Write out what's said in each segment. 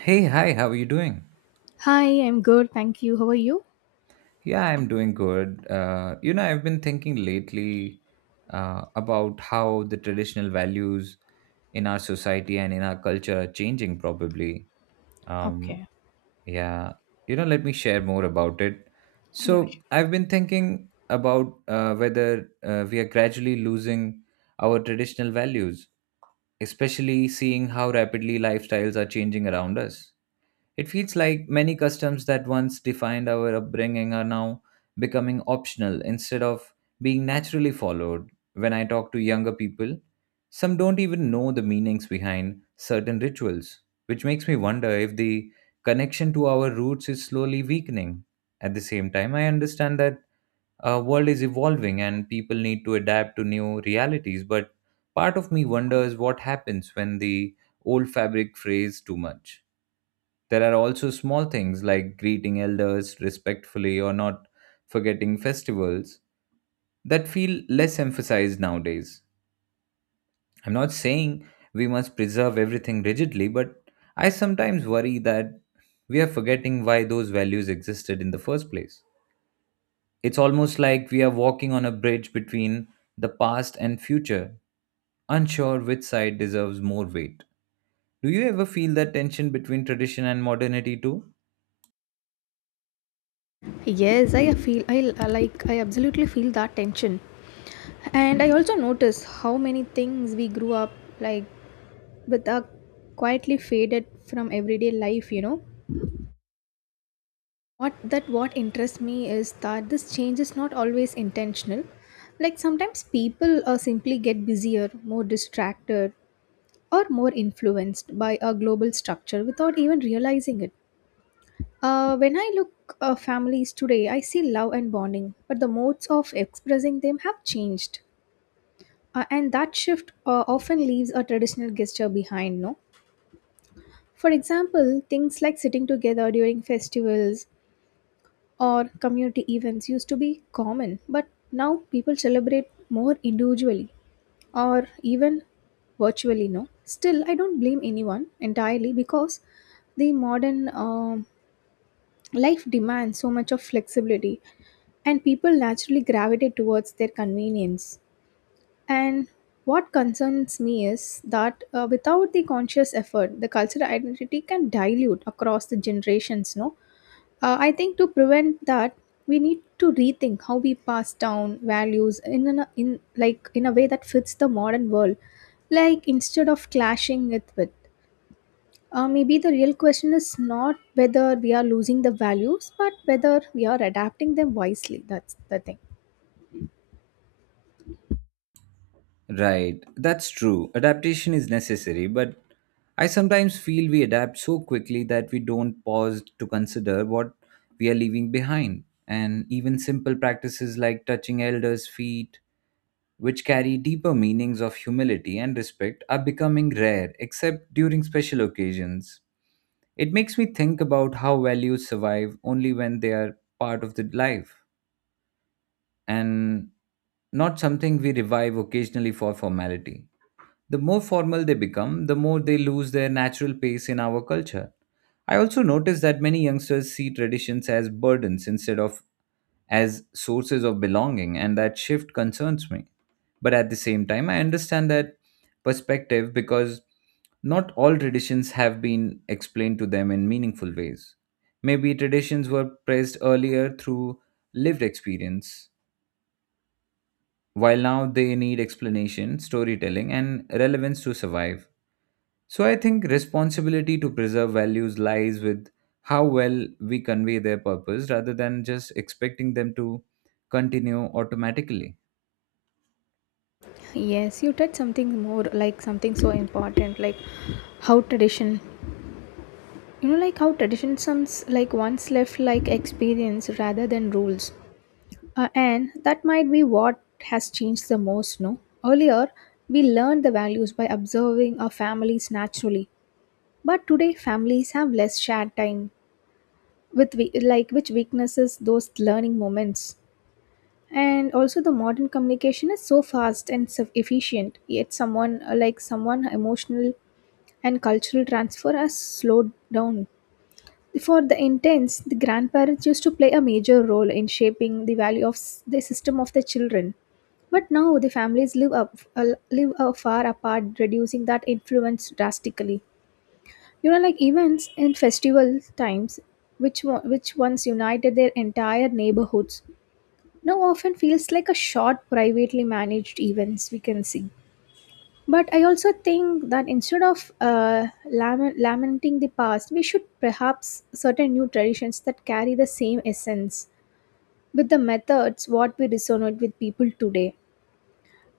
Hey, hi, how are you doing? Hi, I'm good. Thank you. How are you? Yeah, I'm doing good. You know, I've been thinking lately about how the traditional values in our society and in our culture are changing, probably. Um, Okay. yeah, you know, let me share more about it. Yeah. Sure. So, I've been thinking about whether we are gradually losing our traditional values, especially seeing how rapidly lifestyles are changing around us. It feels like many customs that once defined our upbringing are now becoming optional instead of being naturally followed. When I talk to younger people, some don't even know the meanings behind certain rituals, which makes me wonder if the connection to our roots is slowly weakening. At the same time, I understand that our world is evolving and people need to adapt to new realities, but part of me wonders what happens when the old fabric frays too much. There are also small things like greeting elders respectfully or not forgetting festivals that feel less emphasized nowadays. I'm not saying we must preserve everything rigidly, but I sometimes worry that we are forgetting why those values existed in the first place. It's almost like we are walking on a bridge between the past and future, unsure which side deserves more weight. Do you ever feel that tension between tradition and modernity too? Yes, I feel I absolutely feel that tension. And I also notice how many things we grew up like with are quietly faded from everyday life. What interests me is that this change is not always intentional. Like sometimes people simply get busier, more distracted, or more influenced by a global structure without even realizing it. When I look families today, I see love and bonding, but the modes of expressing them have changed, and that shift often leaves a traditional gesture behind. No, for example, things like sitting together during festivals or community events used to be common, but now people celebrate more individually or even virtually. No, still, I don't blame anyone entirely because the modern life demands so much of flexibility, and people naturally gravitate towards their convenience. And what concerns me is that without the conscious effort, the cultural identity can dilute across the generations. No, I think to prevent that, we need to rethink how we pass down values in an, in like in a way that fits the modern world. Like instead of clashing it with, maybe the real question is not whether we are losing the values, but whether we are adapting them wisely. That's the thing. Right, that's true. Adaptation is necessary, but I sometimes feel we adapt so quickly that we don't pause to consider what we are leaving behind. And even simple practices like touching elders' feet, which carry deeper meanings of humility and respect, are becoming rare, except during special occasions. It makes me think about how values survive only when they are part of the life and not something we revive occasionally for formality. The more formal they become, the more they lose their natural pace in our culture. I also notice that many youngsters see traditions as burdens instead of as sources of belonging, and that shift concerns me. But at the same time, I understand that perspective because not all traditions have been explained to them in meaningful ways. Maybe traditions were praised earlier through lived experience, while now they need explanation, storytelling, and relevance to survive. So I think responsibility to preserve values lies with how well we convey their purpose rather than just expecting them to continue automatically. Yes, you touched something more like something so important, like how tradition somes like once left like experience rather than rules, and that might be what has changed the most. No, earlier we learned the values by observing our families naturally, but today families have less shared time with we, like which weaknesses those learning moments, and also the modern communication is so fast and so efficient yet someone like someone emotional and cultural transfer has slowed down. For the intense, the grandparents used to play a major role in shaping the system of the children. But now the families live far apart, reducing that influence drastically. You know, like events and festival times, which once united their entire neighborhoods, now often feels like a short, privately managed events. We can see, but I also think that instead of lamenting the past, we should perhaps certain new traditions that carry the same essence with the methods what we resonate with people today.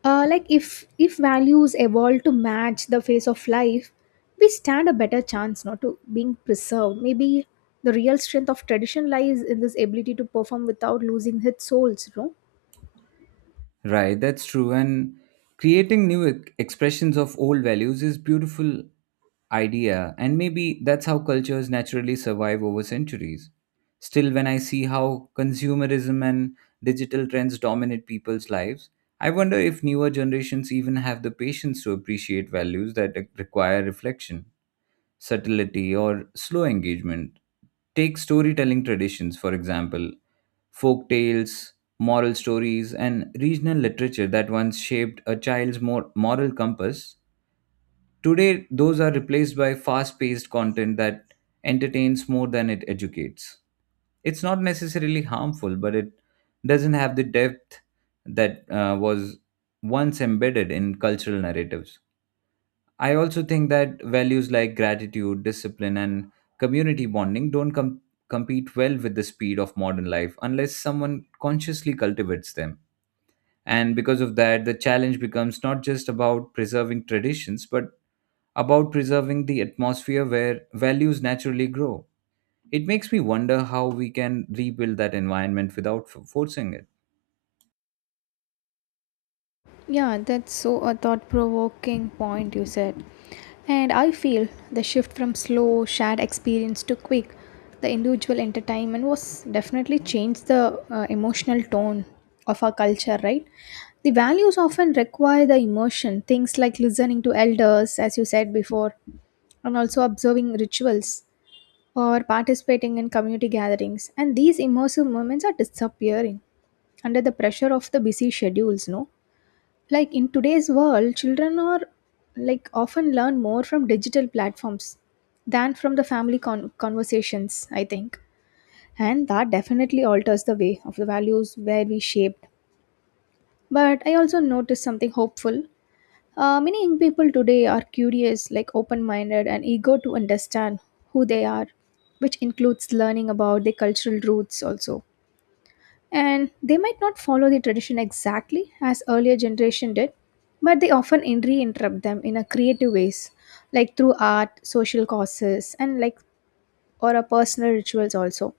Like if values evolve to match the phase of life, we stand a better chance not to being preserved. Maybe the real strength of tradition lies in this ability to perform without losing its souls. No. Right, that's true. And creating expressions of old values is beautiful idea and maybe that's how cultures naturally survive over centuries. Still when I see how consumerism and digital trends dominate people's lives, I wonder if newer generations even have the patience to appreciate values that require reflection subtlety, or slow engagement. Take storytelling traditions, for example, folk tales, moral stories, and regional literature that once shaped a moral compass. Today, those are replaced by fast paced content that entertains more than it educates. It's not necessarily harmful, but it doesn't have the depth that was once embedded in cultural narratives. I also think that values like gratitude, discipline, and community bonding don't com- compete well with the speed of modern life unless someone consciously cultivates them. And because of that, the challenge becomes not just about preserving traditions, but about preserving the atmosphere where values naturally grow. It makes me wonder how we can rebuild that environment without forcing it. Yeah, that's so a thought provoking point you said. And I feel the shift from slow shared experience to quick, the individual entertainment was definitely changed the emotional tone of our culture, right? The values often require the immersion, things like listening to elders, as you said before, and also observing rituals or participating in community gatherings. And these immersive moments are disappearing under the pressure of the busy schedules, no? Like in today's world children are like often learn more from digital platforms than from the family conversations I think, and that definitely alters the way of the values where we shaped. But I also noticed something hopeful. Many young people today are curious like open-minded and eager to understand who they are, which includes learning about their cultural roots also, and they might not follow the tradition exactly as earlier generation did, but they often reinterrupt them in a creative ways, like through art social causes and like or a personal rituals also.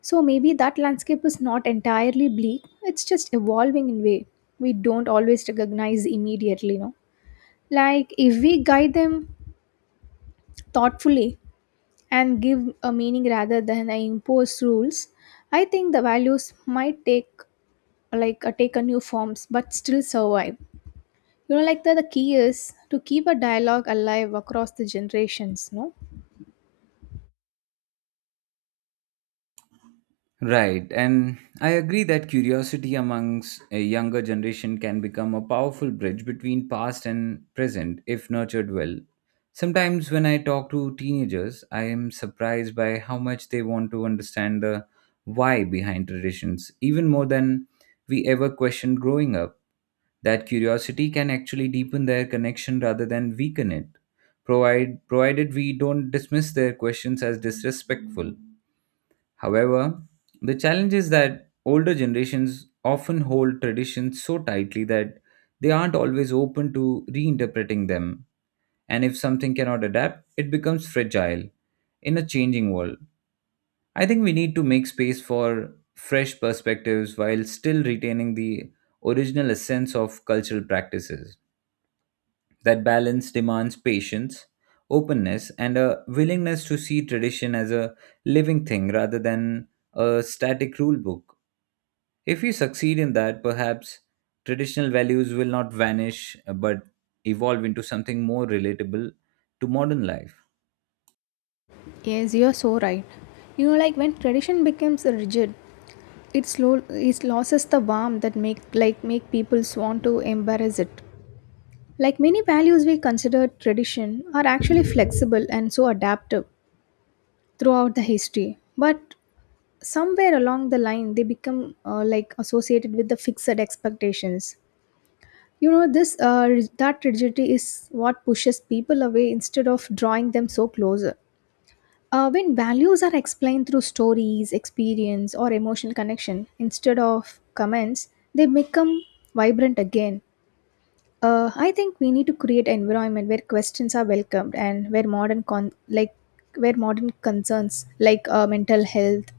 So maybe that landscape is not entirely bleak, it's just evolving in way we don't always recognize immediately, no? Like if we guide them thoughtfully and give a meaning rather than I impose rules, I think the values might take take a new forms but still survive. You know, like the key is to keep a dialogue alive across the generations, no? Right, and I agree that curiosity amongst a younger generation can become a powerful bridge between past and present if nurtured well. Sometimes when I talk to teenagers, I am surprised by how much they want to understand the why behind traditions, even more than we ever questioned growing up. That curiosity can actually deepen their connection rather than weaken it, provided we don't dismiss their questions as disrespectful. However, the challenge is that older generations often hold traditions so tightly that they aren't always open to reinterpreting them. And if something cannot adapt, it becomes fragile in a changing world. I think we need to make space for fresh perspectives while still retaining the original essence of cultural practices. That balance demands patience, openness, and a willingness to see tradition as a living thing rather than a static rule book. If we succeed in that, perhaps traditional values will not vanish but evolve into something more relatable to modern life. Yes, you're so right. You know, like when tradition becomes rigid, it slow it loses the warmth that make people want to embrace it. Like many values we consider tradition are actually flexible and so adaptive throughout the history, but somewhere along the line they become like associated with the fixed expectations. You know that rigidity is what pushes people away instead of drawing them so closer. When values are explained through stories experience or emotional connection instead of comments, they become vibrant again. I think we need to create an environment where questions are welcomed, and where modern concerns like mental health,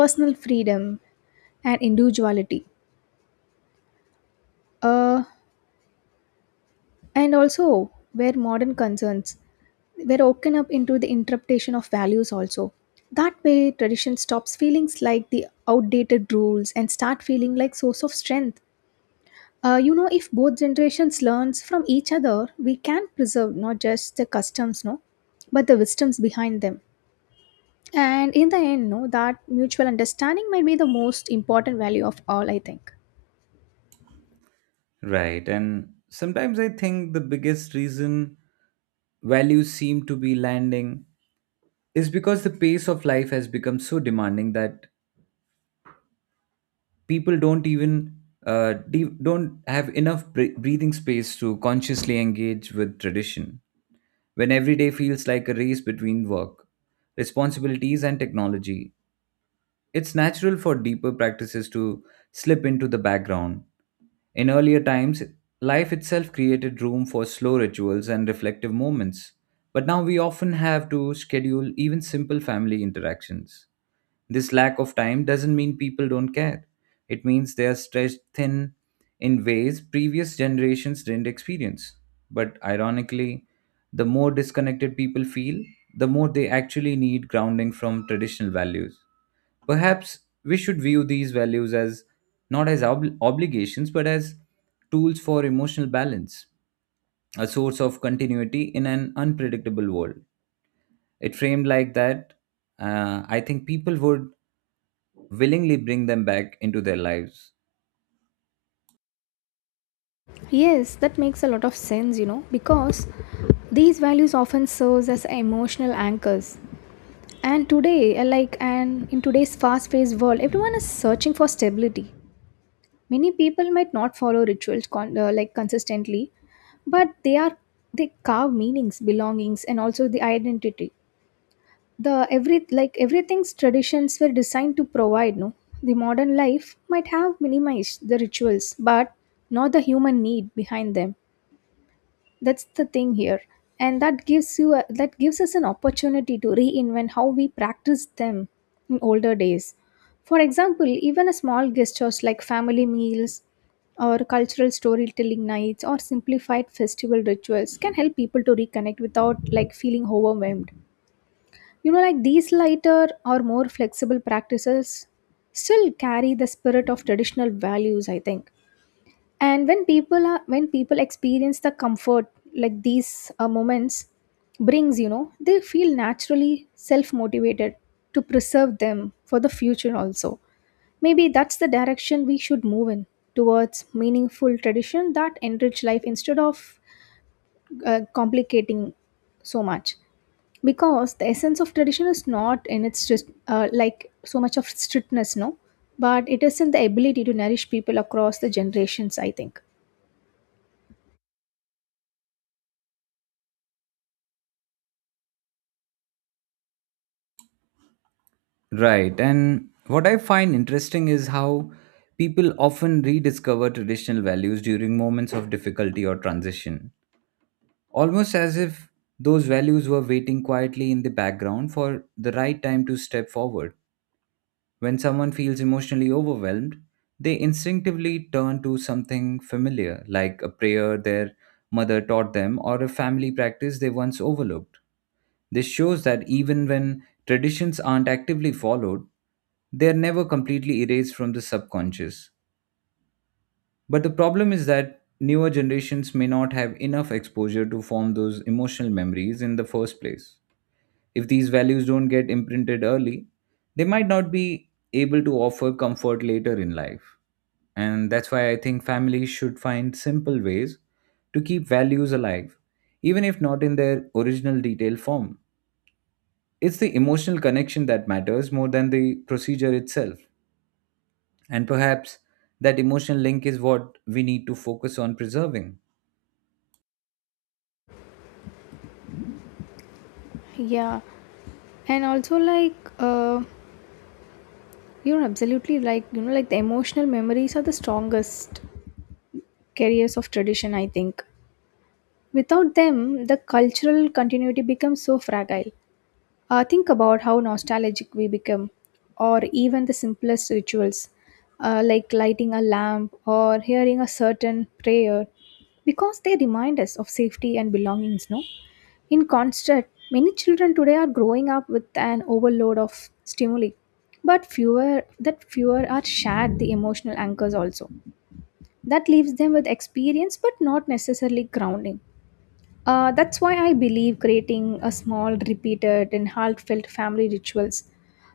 personal freedom, and individuality, uh, and also where modern concerns were woken up into the interpretation of values also. That way tradition stops feeling like the outdated rules and start feeling like source of strength. You know if both generations learns from each other, we can preserve not just the customs, no, but the wisdoms behind them. And in the end, no, that mutual understanding might be the most important value of all I think. Right, and sometimes I think the biggest reason values seem to be landing is because the pace of life has become so demanding that people don't even de- don't have enough breathing space to consciously engage with tradition when every day feels like a race between work responsibilities and technology. It's natural for deeper practices to slip into the background. In earlier times life itself created room for slow rituals and reflective moments, but now we often have to schedule even simple family interactions. This lack of time doesn't mean people don't care. It means they are stretched thin in ways previous generations didn't experience. But ironically, the more disconnected people feel, the more they actually need grounding from traditional values. Perhaps we should view these values as not as ob- obligations but as tools for emotional balance, a source of continuity in an unpredictable world. It framed like that, I think people would willingly bring them back into their lives. Yes, that makes a lot of sense, you know, because these values often serves as emotional anchors. And today, like, and in today's fast-paced world, everyone is searching for stability. Many people might not follow rituals like consistently, but they carve meanings, belongings, and also the identity. The every like everything's traditions were designed to provide. No, the modern life might have minimized the rituals, but not the human need behind them. That's the thing here. And that gives us an opportunity to reinvent how we practice them in older days. For example even a small gestures like family meals or cultural storytelling nights or simplified festival rituals can help people to reconnect without like feeling overwhelmed. You know like these lighter or more flexible practices still carry the spirit of traditional values I think. And when people experience the comfort like these moments brings, you know, they feel naturally self motivated to preserve them for the future also. Maybe that's the direction we should move in, towards meaningful tradition that enrich life instead of complicating so much, because the essence of tradition is not in its just like so much of strictness, no, but it is in the ability to nourish people across the generations I think. Right. And what I find interesting is how people often rediscover traditional values during moments of difficulty or transition, almost as if those values were waiting quietly in the background for the right time to step forward. When someone feels emotionally overwhelmed, they instinctively turn to something familiar, like a prayer their mother taught them or a family practice they once overlooked. This shows that even when traditions aren't actively followed, they are never completely erased from the subconscious. But the problem is that newer generations may not have enough exposure to form those emotional memories in the first place. If these values don't get imprinted early, they might not be able to offer comfort later in life. And that's why I think families should find simple ways to keep values alive, even if not in their original detailed form. It's the emotional connection that matters more than the procedure itself. And perhaps that emotional link is what we need to focus on preserving. Yeah. And also, you're absolutely like, you know, like the emotional memories are the strongest carriers of tradition, I think. Without them, the cultural continuity becomes so fragile. Think about how nostalgic we become, or even the simplest rituals, like lighting a lamp or hearing a certain prayer, because they remind us of safety and belongings, no? In concert, many children today are growing up with an overload of stimuli, but fewer are shared the emotional anchors also. That leaves them with experience but not necessarily grounding. That's why I believe creating a small, repeated, and heartfelt family rituals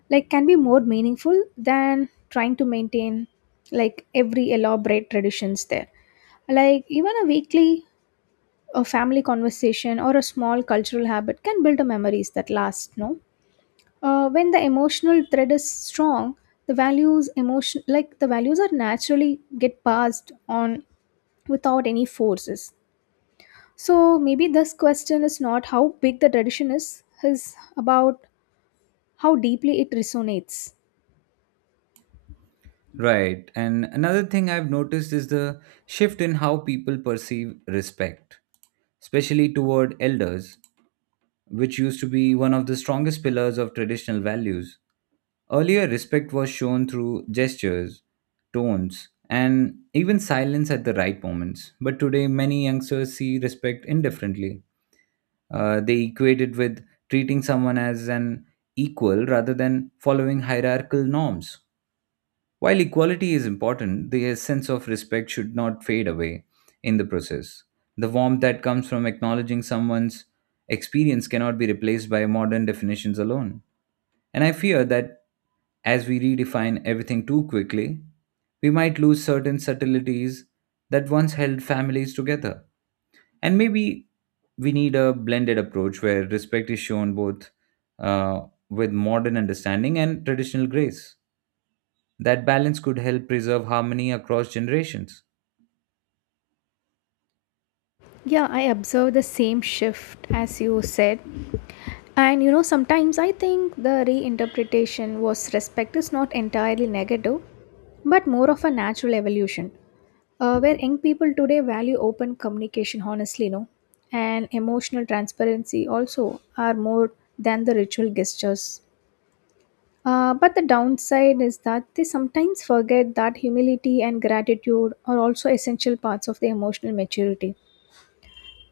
like can be more meaningful than trying to maintain like every elaborate traditions there. Like even a weekly a family conversation or a small cultural habit can build a memories that last, no? When the emotional thread is strong, the values are naturally get passed on without any forces. So maybe this question is not how big the tradition is about how deeply it resonates. Right. And another thing I've noticed is the shift in how people perceive respect, especially toward elders, which used to be one of the strongest pillars of traditional values. Earlier, respect was shown through gestures, tones, and even silence at the right moments. But today, many youngsters see respect indifferently. They equate it with treating someone as an equal rather than following hierarchical norms. While equality is important, the sense of respect should not fade away in the process. The warmth that comes from acknowledging someone's experience cannot be replaced by modern definitions alone. And I fear that as we redefine everything too quickly, we might lose certain subtleties that once held families together. And maybe we need a blended approach where respect is shown both uh, with modern understanding and traditional grace. That balance could help preserve harmony across generations. Yeah, I observe the same shift as you said. And you know, sometimes I think the reinterpretation was respect is not entirely negative, but more of a natural evolution. Where young people today value open communication, honestly, no, and emotional transparency also are more than the ritual gestures. But the downside is that they sometimes forget that humility and gratitude are also essential parts of the emotional maturity.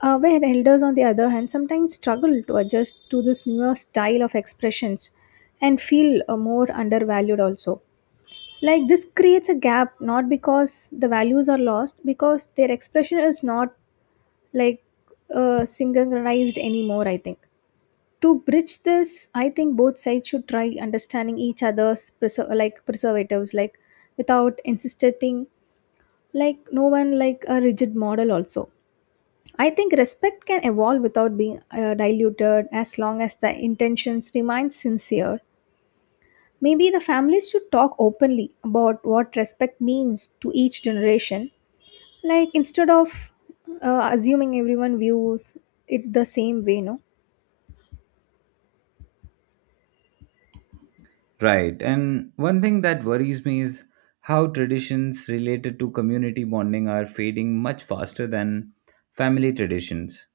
Where elders, on the other hand, sometimes struggle to adjust to this newer style of expressions and feel more undervalued also. Like this creates a gap not because the values are lost, because their expression is not like synchronized anymore, I think. To bridge this, I think both sides should try understanding each other's preservatives, like without insisting, like no one like a rigid model also. I think respect can evolve without being diluted as long as the intentions remain sincere. Maybe the families should talk openly about what respect means to each generation, like instead of assuming everyone views it the same way, no? Right. And one thing that worries me is how traditions related to community bonding are fading much faster than family traditions.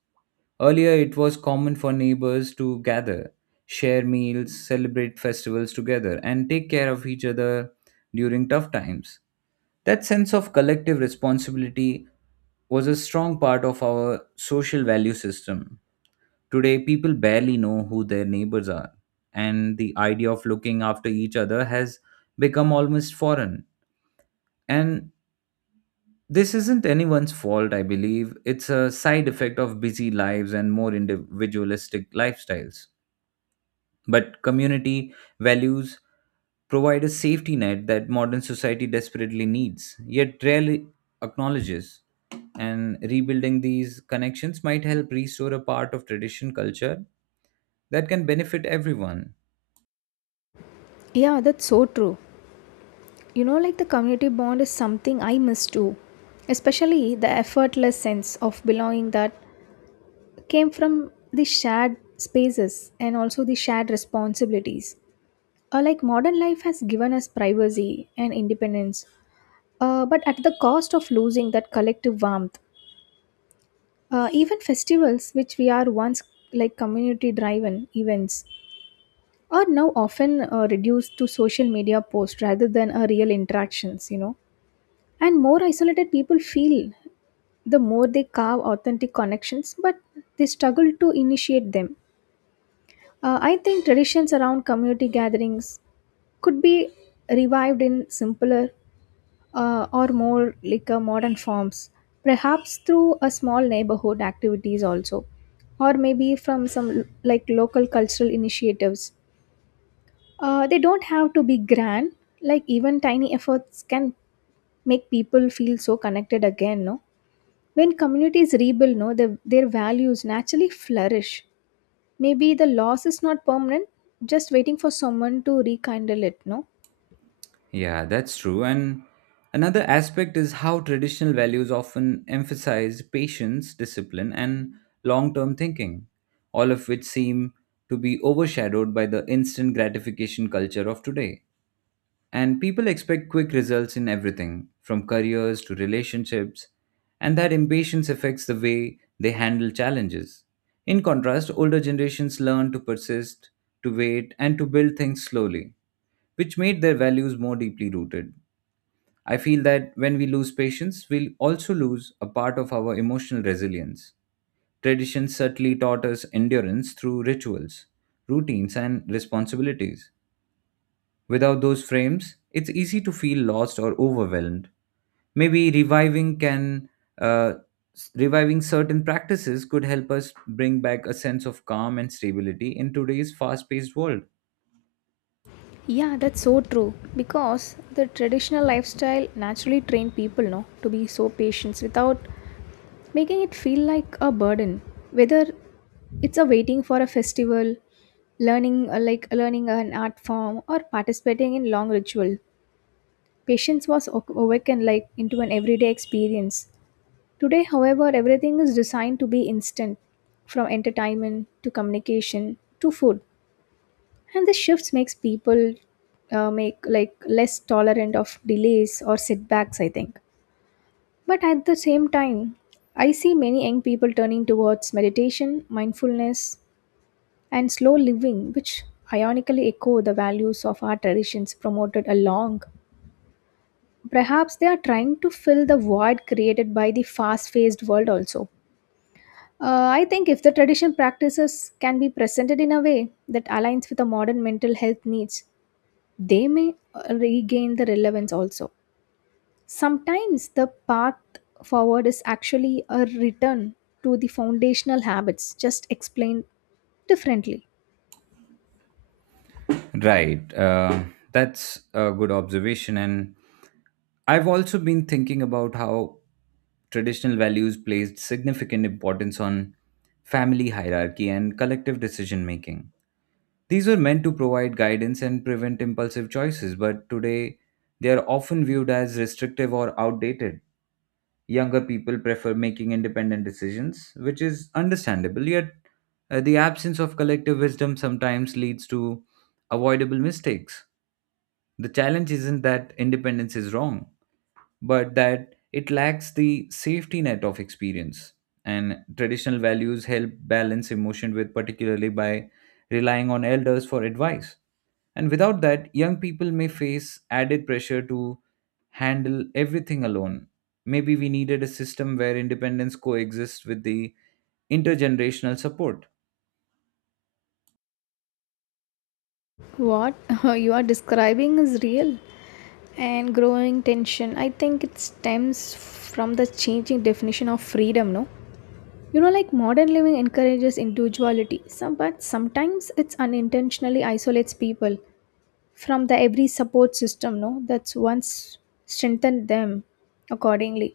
Earlier, it was common for neighbors to gather, share meals, celebrate festivals together, and take care of each other during tough times. That sense of collective responsibility was a strong part of our social value system. Today, people barely know who their neighbors are, and the idea of looking after each other has become almost foreign. And this isn't anyone's fault, I believe. It's a side effect of busy lives and more individualistic lifestyles. But community values provide a safety net that modern society desperately needs, yet rarely acknowledges. And rebuilding these connections might help restore a part of tradition culture that can benefit everyone. Yeah, that's so true. You know, like the community bond is something I miss too, especially the effortless sense of belonging that came from the shared spaces and also the shared responsibilities. Like modern life has given us privacy and independence, but at the cost of losing that collective warmth. Even festivals, which we are once like community driven events, are now often reduced to social media posts rather than real interactions, you know. And more isolated people feel, the more they carve authentic connections, but they struggle to initiate them. I think traditions around community gatherings could be revived in simpler or more like modern forms, perhaps through a small neighborhood activities also, or maybe from some like local cultural initiatives. They don't have to be grand. Like even tiny efforts can make people feel so connected again. No, when communities rebuild, no, their values naturally flourish. Maybe the loss is not permanent, just waiting for someone to rekindle it. No. Yeah, that's true. And another aspect is how traditional values often emphasize patience, discipline, and long term thinking, all of which seem to be overshadowed by the instant gratification culture of today. And people expect quick results in everything, from careers to relationships, and that impatience affects the way they handle challenges. In contrast, older generations learn to persist, to wait, and to build things slowly, which made their values more deeply rooted. I feel that when we lose patience, we'll also lose a part of our emotional resilience. Tradition certainly taught us endurance through rituals, routines, and responsibilities. Without those frames, it's easy to feel lost or overwhelmed. Maybe uh, reviving certain practices could help us bring back a sense of calm and stability in today's fast-paced world. Yeah, that's so true. Because the traditional lifestyle naturally trained people, no, to be so patient without making it feel like a burden. Whether it's a waiting for a festival, learning like learning an art form, or participating in long ritual, patience was awakened like into an everyday experience. Today, however, everything is designed to be instant, from entertainment to communication to food, and the shifts makes people make like less tolerant of delays or setbacks, I think. But at the same time, I see many young people turning towards meditation mindfulness and slow living, which ironically echo the values of our traditions promoted along. Perhaps they are trying to fill the void created by the fast-paced world also. I think if the tradition practices can be presented in a way that aligns with the modern mental health needs, they may regain the relevance also. Sometimes the path forward is actually a return to the foundational habits, just explained differently. Right. That's a good observation. And I've also been thinking about how traditional values placed significant importance on family hierarchy and collective decision making. These were meant to provide guidance and prevent impulsive choices, but today they are often viewed as restrictive or outdated. Younger people prefer making independent decisions, which is understandable, yet, the absence of collective wisdom sometimes leads to avoidable mistakes. The challenge isn't that independence is wrong, but that it lacks the safety net of experience. And traditional values help balance emotion with, particularly by relying on elders for advice. And without that, young people may face added pressure to handle everything alone. Maybe we needed a system where independence coexists with the intergenerational support. What you are describing is real and growing tension. I think it stems from the changing definition of freedom, no? You know, like modern living encourages individuality, some, but sometimes it's unintentionally isolates people from the every support system, no, that's once strengthened them accordingly.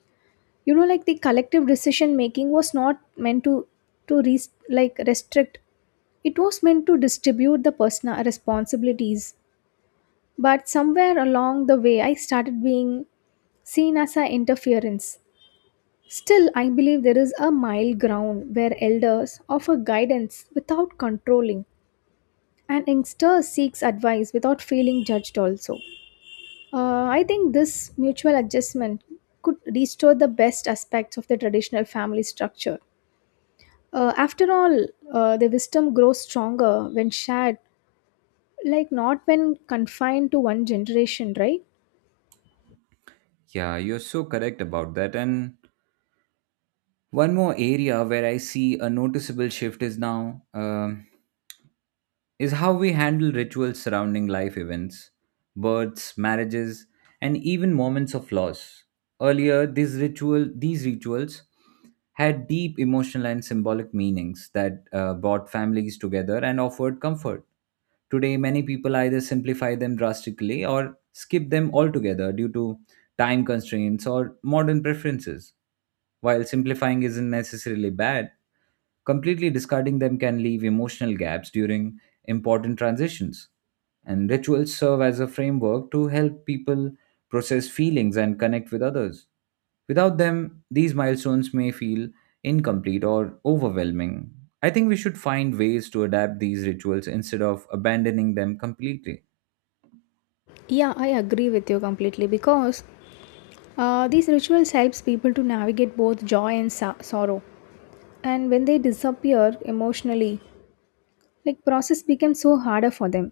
You know, like the collective decision making was not meant to like restrict, it was meant to distribute the personal responsibilities. But somewhere along the way I started being seen as an interference. Still, I believe there is a mild ground where elders offer guidance without controlling, and youngster seeks advice without feeling judged also. I think this mutual adjustment could restore the best aspects of the traditional family structure. After all, the wisdom grows stronger when shared, like not when confined to one generation, right? Yeah, you're so correct about that. And one more area where I see a noticeable shift is now. Is how we handle rituals surrounding life events, births, marriages, and even moments of loss. Earlier, these rituals had deep emotional and symbolic meanings that brought families together and offered comfort. Today, many people either simplify them drastically or skip them altogether due to time constraints or modern preferences. While simplifying isn't necessarily bad, completely discarding them can leave emotional gaps during important transitions. And rituals serve as a framework to help people process feelings and connect with others. Without them, these milestones may feel incomplete or overwhelming. I think we should find ways to adapt these rituals instead of abandoning them completely. Yeah, I agree with you completely because these rituals helps people to navigate both joy and sorrow. And when they disappear emotionally, like process became so harder for them.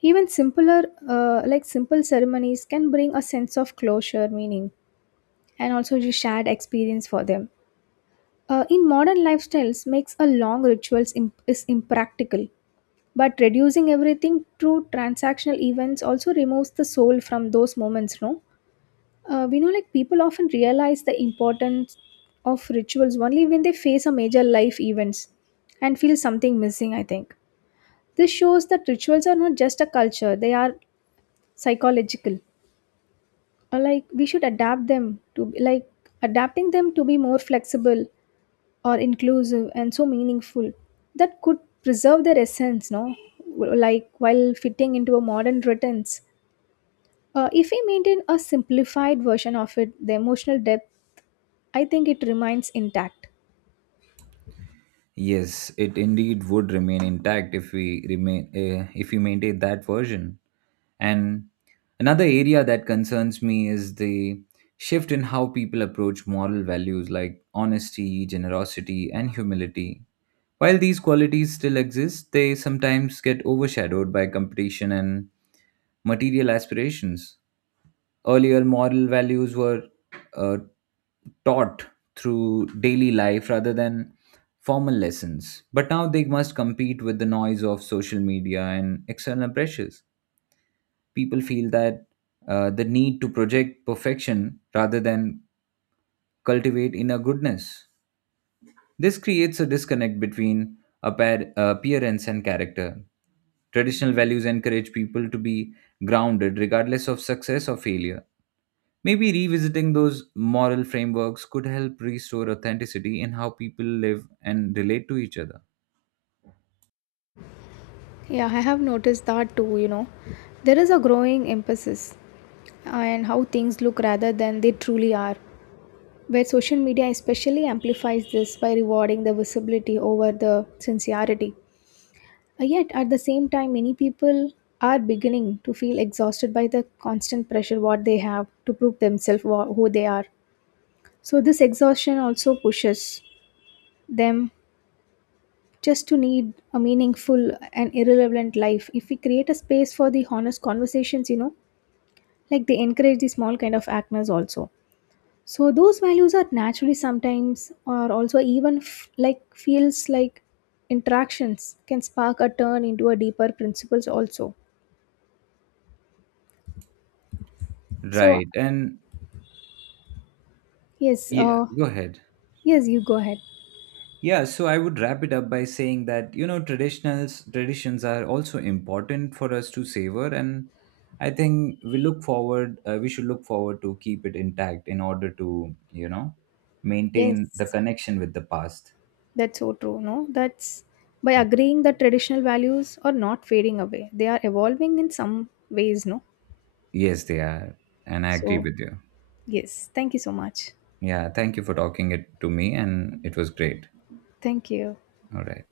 Even simpler like simple ceremonies can bring a sense of closure meaning and also the shared experience for them. In modern lifestyles makes a long rituals is impractical, but reducing everything to transactional events also removes the soul from those moments, no. We know, like people often realize the importance of rituals only when they face a major life events and feel something missing, I think. This shows that rituals are not just a culture, they are psychological. Or like we should adapt them like adapting them to be more flexible or inclusive and so meaningful that could preserve their essence, no? Like while fitting into a modern routines. If we maintain a simplified version of it, the emotional depth, I think it remains intact. Yes, it indeed would remain intact if we remain if we maintain that version. And another area that concerns me is the shift in how people approach moral values like honesty, generosity, and humility. While these qualities still exist, they sometimes get overshadowed by competition and material aspirations. Earlier, moral values were uh, taught through daily life rather than formal lessons, but now they must compete with the noise of social media and external pressures people feel that the need to project perfection rather than cultivate inner goodness. This creates a disconnect between appearance and character. Traditional values encourage people to be grounded regardless of success or failure. Maybe revisiting those moral frameworks could help restore authenticity in how people live and relate to each other. Yeah, I have noticed that too, you know. There is a growing emphasis on how things look rather than they truly are, where social media especially amplifies this by rewarding the visibility over the sincerity. Yet, at the same time, many people are beginning to feel exhausted by the constant pressure what they have to prove themselves who they are. So, this exhaustion also pushes them just to need a meaningful and irrelevant life. If we create a space for the honest conversations, you know, like they encourage the small kind of actors also. So those values are naturally sometimes or also even like feels like interactions can spark a turn into a deeper principles also. So Right. And yes, yeah, go ahead. yes, you go ahead. Yeah, so I would wrap it up by saying that you know traditionals traditions are also important for us to savor, and I think we look forward. We should look forward to keep it intact in order to you know maintain the Yes, connection with the past. that's so true, no, that's by Yeah. agreeing that traditional values are not fading away, they are evolving in some ways, no? Yes, they are, and I agree So with you. yes, thank you so much. Yeah, thank you for talking it to me, and it was great. Thank you. All right.